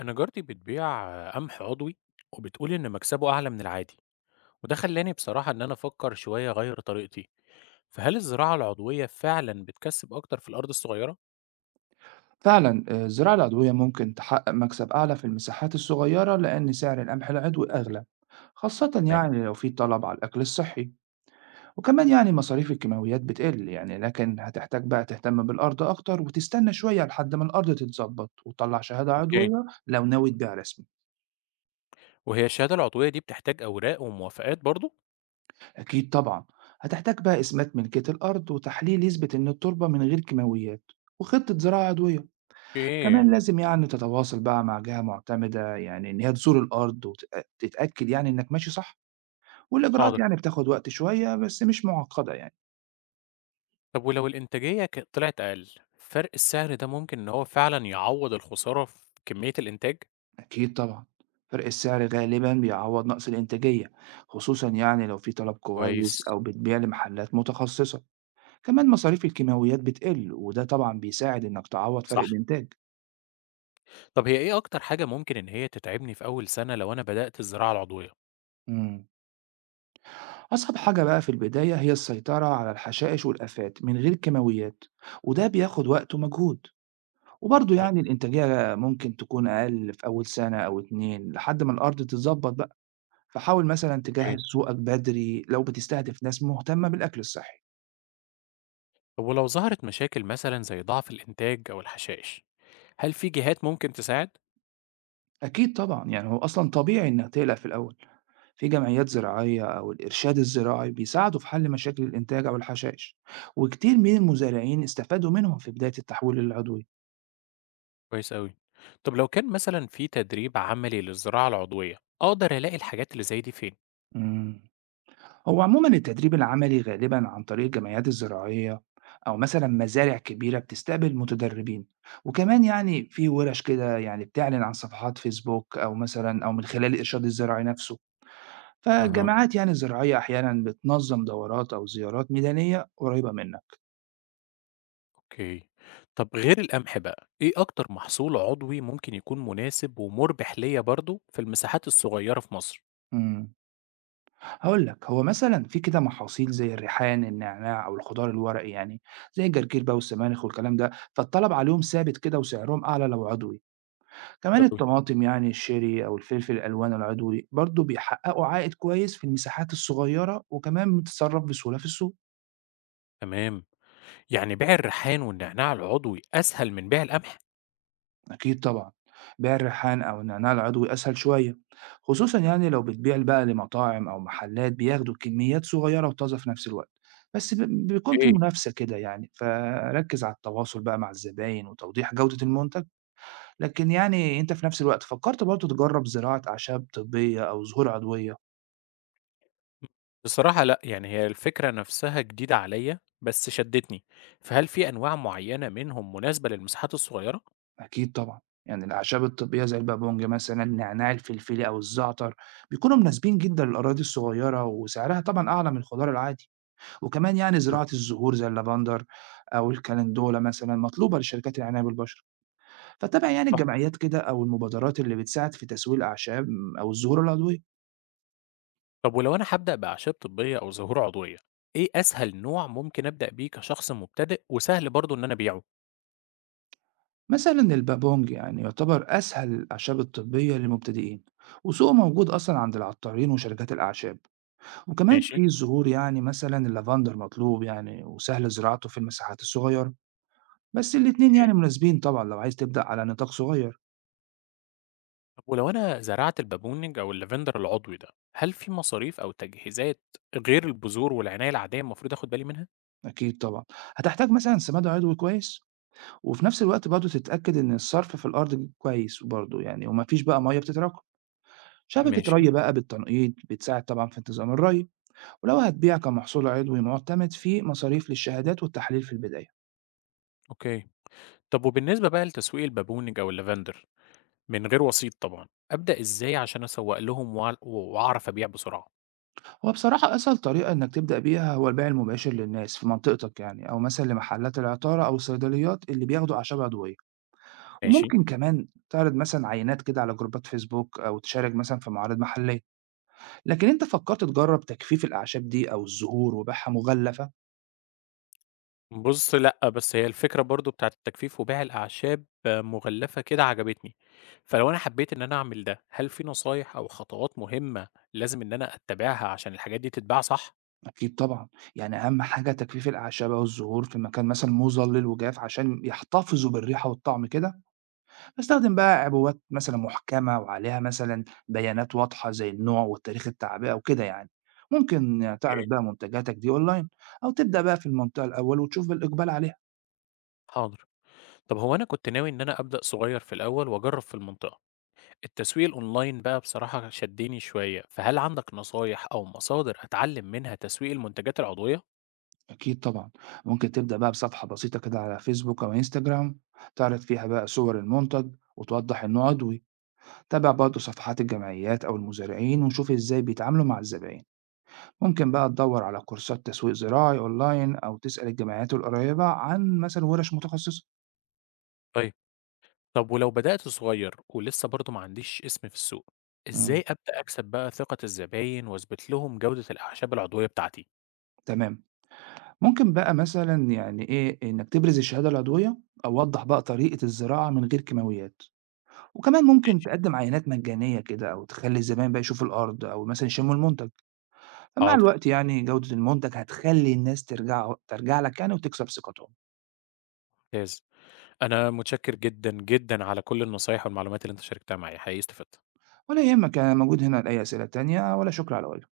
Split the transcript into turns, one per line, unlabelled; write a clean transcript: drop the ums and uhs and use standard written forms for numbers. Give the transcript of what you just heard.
أنا جارتي بتبيع قمح عضوي وبتقول إن مكسبه أعلى من العادي وده خلاني بصراحة إن أنا أفكر شوية أغير طريقتي، فهل الزراعة العضوية فعلا بتكسب أكتر في الأرض الصغيرة؟
فعلا آه، الزراعة العضوية ممكن تحقق مكسب أعلى في المساحات الصغيرة لأن سعر القمح العضوي أغلى، خاصة
تمام.
يعني لو في طلب على الأكل الصحي. وكمان يعني مصاريف الكيماويات بتقل، يعني لكن هتحتاج بقى تهتم بالأرض أكتر وتستنى شوية لحد ما الأرض تتظبط وتطلع شهادة
اوكي.
عضوية لو ناوي تبيع رسمي.
وهي الشهادة العضوية دي بتحتاج أوراق وموافقات برضو؟
أكيد طبعا، هتحتاج بقى إثبات ملكية الأرض وتحليل يثبت إن التربة من غير كيماويات وخطة زراعة عضوية. كمان
ايه.
لازم يعني تتواصل بقى مع جهة معتمدة، يعني إن هي تزور الأرض وتتأكد يعني إنك ماشي صح،
حاضر.
والإجراءات يعني بتاخد وقت شوية بس مش معقدة يعني.
طب ولو الإنتاجية طلعت أقل، فرق السعر ده ممكن إن هو فعلا يعوض الخسارة في كمية الإنتاج؟
أكيد طبعا، فرق السعر غالبا بيعوض نقص الإنتاجية، خصوصا يعني لو في طلب كويس
كويس.
أو بتبيع لمحلات متخصصة. كمان مصاريف الكيماويات بتقل، وده طبعا بيساعد إنك تعوض فرق
صح.
الإنتاج.
طب هي إيه أكتر حاجة ممكن إن هي تتعبني في أول سنة لو أنا بدأت الزراعة العضوية؟
مم. أصعب حاجة بقى في البداية هي السيطرة على الحشائش والآفات من غير كيماويات، وده بياخد وقت ومجهود. وبرضه
مهم.
يعني الإنتاجية ممكن تكون أقل في أول سنة أو 2 لحد ما الأرض تتضبط بقى، فحاول مثلًا تجهّز سوقك بدري لو بتستهدف ناس مهتمة بالأكل الصحي.
طب ولو ظهرت مشاكل مثلا زي ضعف الإنتاج أو الحشائش، هل في جهات ممكن تساعد؟
أكيد طبعًا، يعني هو أصلًا طبيعي إنك تقلق في الأول، في جمعيات زراعية أو الإرشاد الزراعي بيساعدوا في حل مشاكل الإنتاج أو الحشائش، وكتير من المزارعين استفادوا منهم في بداية التحويل العضوي.
كويس أوي. طب لو كان مثلا في تدريب عملي للزراعة العضوية أقدر ألاقي الحاجات اللي زي دي فين؟
إمم. هو عموما التدريب العملي غالبا عن طريق الجمعيات الزراعية، أو مثلا مزارع كبيرة بتستقبل متدربين. وكمان يعني في ورش كده يعني بتعلن عن صفحات فيسبوك، أو مثلا أو من خلال الإرشاد الزراعي نفسه.
أها.
فالجامعات يعني الزراعية أحيانا بتنظم دورات أو زيارات ميدانية قريبة منك.
أوكي. طب غير القمح بقى إيه أكتر محصول عضوي ممكن يكون مناسب ومربح ليا برضو في المساحات الصغيرة في مصر؟
امم هقول لك، هو مثلا في كده محاصيل زي الريحان، النعناع، أو الخضار الورقي يعني زي الجرجير بقى والسبانخ والكلام ده، فالطلب عليهم ثابت كده وسعرهم أعلى لو عضوي. كمان
حلو أوي.
الطماطم يعني الشيري أو الفلفل الألوان العضوي برضه بيحققوا عائد كويس في المساحات الصغيرة، وكمان بتتصرف بسهولة في السوق.
تمام. يعني بيع الريحان والنعناع العضوي أسهل من بيع القمح؟
أكيد طبعا، بيع الريحان أو النعناع العضوي أسهل شوية، خصوصا يعني لو بتبيع بقى لمطاعم أو محلات بياخدوا كميات صغيرة وطازة في نفس الوقت. بس بيكون في
إيه.
منافسة كده يعني، فركز على التواصل بقى مع الزباين وتوضيح جودة المنتج. لكن يعني أنت في نفس الوقت فكرت برضه تجرب زراعة أعشاب طبية أو زهور عضوية؟
بصراحة لأ، يعني هي الفكرة نفسها جديدة عليَّ، بس شدّتني، فهل في أنواع معيّنة منهم مناسبة للمساحات الصغيرة؟
أكيد طبعًا، يعني الأعشاب الطبية زي البابونج مثلًا، النعناع الفلفلي أو الزعتر، بيكونوا مناسبين جدًا للأراضي الصغيرة وسعرها طبعًا أعلى من الخضار العادي، وكمان يعني
حلو.
زراعة الزهور زي اللافندر أو الكالندولا مثلًا مطلوبة لشركات العناية بالبشرة، فتابع يعني
صح.
الجمعيات كده أو المبادرات اللي بتساعد في تسويق الأعشاب أو الزهور العضوية.
طب ولو أنا هابدأ بأعشاب طبية أو زهور عضوية، إيه أسهل نوع ممكن أبدأ بيه كشخص مبتدئ وسهل برضه إن أنا أبيعه؟
مثلًا البابونج يعني يعتبر أسهل الأعشاب الطبية للمبتدئين، وسوقه موجود أصلًا عند العطارين وشركات الأعشاب. وكمان
ماشي.
في ظهور يعني مثلا اللافندر مطلوب يعني وسهل زراعته في المساحات الصغيرة. بس الاتنين
أوكي.
يعني مناسبين طبعا لو عايز تبدأ على نطاق صغير.
طب ولو أنا زرعت البابونج أو اللافندر العضوي ده، هل في مصاريف أو تجهيزات غير البذور والعناية العادية المفروض آخد بالي منها؟
أكيد طبعا، هتحتاج مثلا سماد عضوي كويس، وفي نفس الوقت برضه تتأكد إن الصرف في الأرض كويس برضه يعني، ومفيش بقى مية بتتراكم. شبكة
ماشي.
ري بقى بالتنقيط بتساعد طبعا في انتظام الري. ولو هتبيع كمحصول عضوي معتمد، في مصاريف للشهادات والتحاليل في البداية.
أوكي. طب وبالنسبة بقى لتسويق البابونج أو اللافندر، من غير وسيط طبعًا، أبدأ إزاي عشان أسوّق لهم وأعرف أبيع بسرعة؟
هو بصراحة أسهل طريقة إنك تبدأ بيها هو البيع المباشر للناس في منطقتك يعني، أو مثلا لمحلات العطارة أو الصيدليات اللي بياخدوا أعشاب عضوية.
ماشي.
وممكن كمان تعرض مثلا عينات كده على جروبات فيسبوك، أو تشارك مثلا في معارض محلية. لكن أنت فكرت تجرب تجفيف الأعشاب دي أو الزهور وبيعها مغلفة؟
بُص لأ، بس هي الفكرة برضه بتاعة التجفيف وبيع الأعشاب مُغلفة كده عجبتني، فلو أنا حبيت إن أنا أعمل ده، هل في نصايح أو خطوات مهمة لازم إن أنا أتّبعها عشان الحاجات دي تتباع صح؟
أكيد طبعا، يعني أهم حاجة تجفيف الأعشاب أو الزهور في مكان مثلا مظلل وجاف عشان يحتفظوا بالريحة والطعم كده. باستخدم بقى عبوات مثلًا محكمة وعليها مثلًا بيانات واضحة زي النوع وتاريخ التعبئة وكده يعني، ممكن تعرض
أوكي.
بقى منتجاتك دي أونلاين، أو تبدأ بقى في المنطقة الأول وتشوف الإقبال عليها.
حاضر. طب هو أنا كنت ناوي إن أنا أبدأ صغير في الأول وأجرّب في المنطقة، التسويق الأونلاين بقى بصراحة شدّني شوية، فهل عندك نصايح أو مصادر أتعلّم منها تسويق المنتجات العضوية؟
أكيد طبعًا، ممكن تبدأ بقى بصفحة بسيطة كده على فيسبوك أو انستجرام، تعرض فيها بقى صور المنتج وتوضح إنه عضوي. تابع برضه صفحات الجمعيات أو المزارعين وشوف إزاي بيتعاملوا مع الزباين. ممكن بقى تدور على كورسات تسويق زراعي أونلاين أو تسأل الجمعيات القريبة عن مثلًا ورش متخصصة.
طيب. طب ولو بدأت صغير ولسه برضه ما عنديش اسم في السوق، إزاي
إمم.
أبدأ أكسب بقى ثقة الزباين وأثبت لهم جودة الأعشاب العضوية بتاعتي؟
تمام. ممكن بقى مثلًا يعني إيه، إنّك تبرز الشهادة العضوية أو وضّح بقى طريقة الزراعة من غير كيماويات، وكمان ممكن
ماشي.
تقدّم عينات مجانية كده أو تخلّي الزبائن بقى يشوفوا الأرض أو مثلًا يشمّوا المنتج. فمع
حاضر.
الوقت يعني جودة المنتج هتخلّي الناس ترجع لك يعني وتكسب ثقتهم.
ممتاز. أنا متشكر جدًا، جدًا على كل النصايح والمعلومات اللي أنت شاركتها معايا، حقيقي استفدت.
ولا يهمك، أنا موجود هنا لأي أسئلة تانية، ولا شكر على واجب.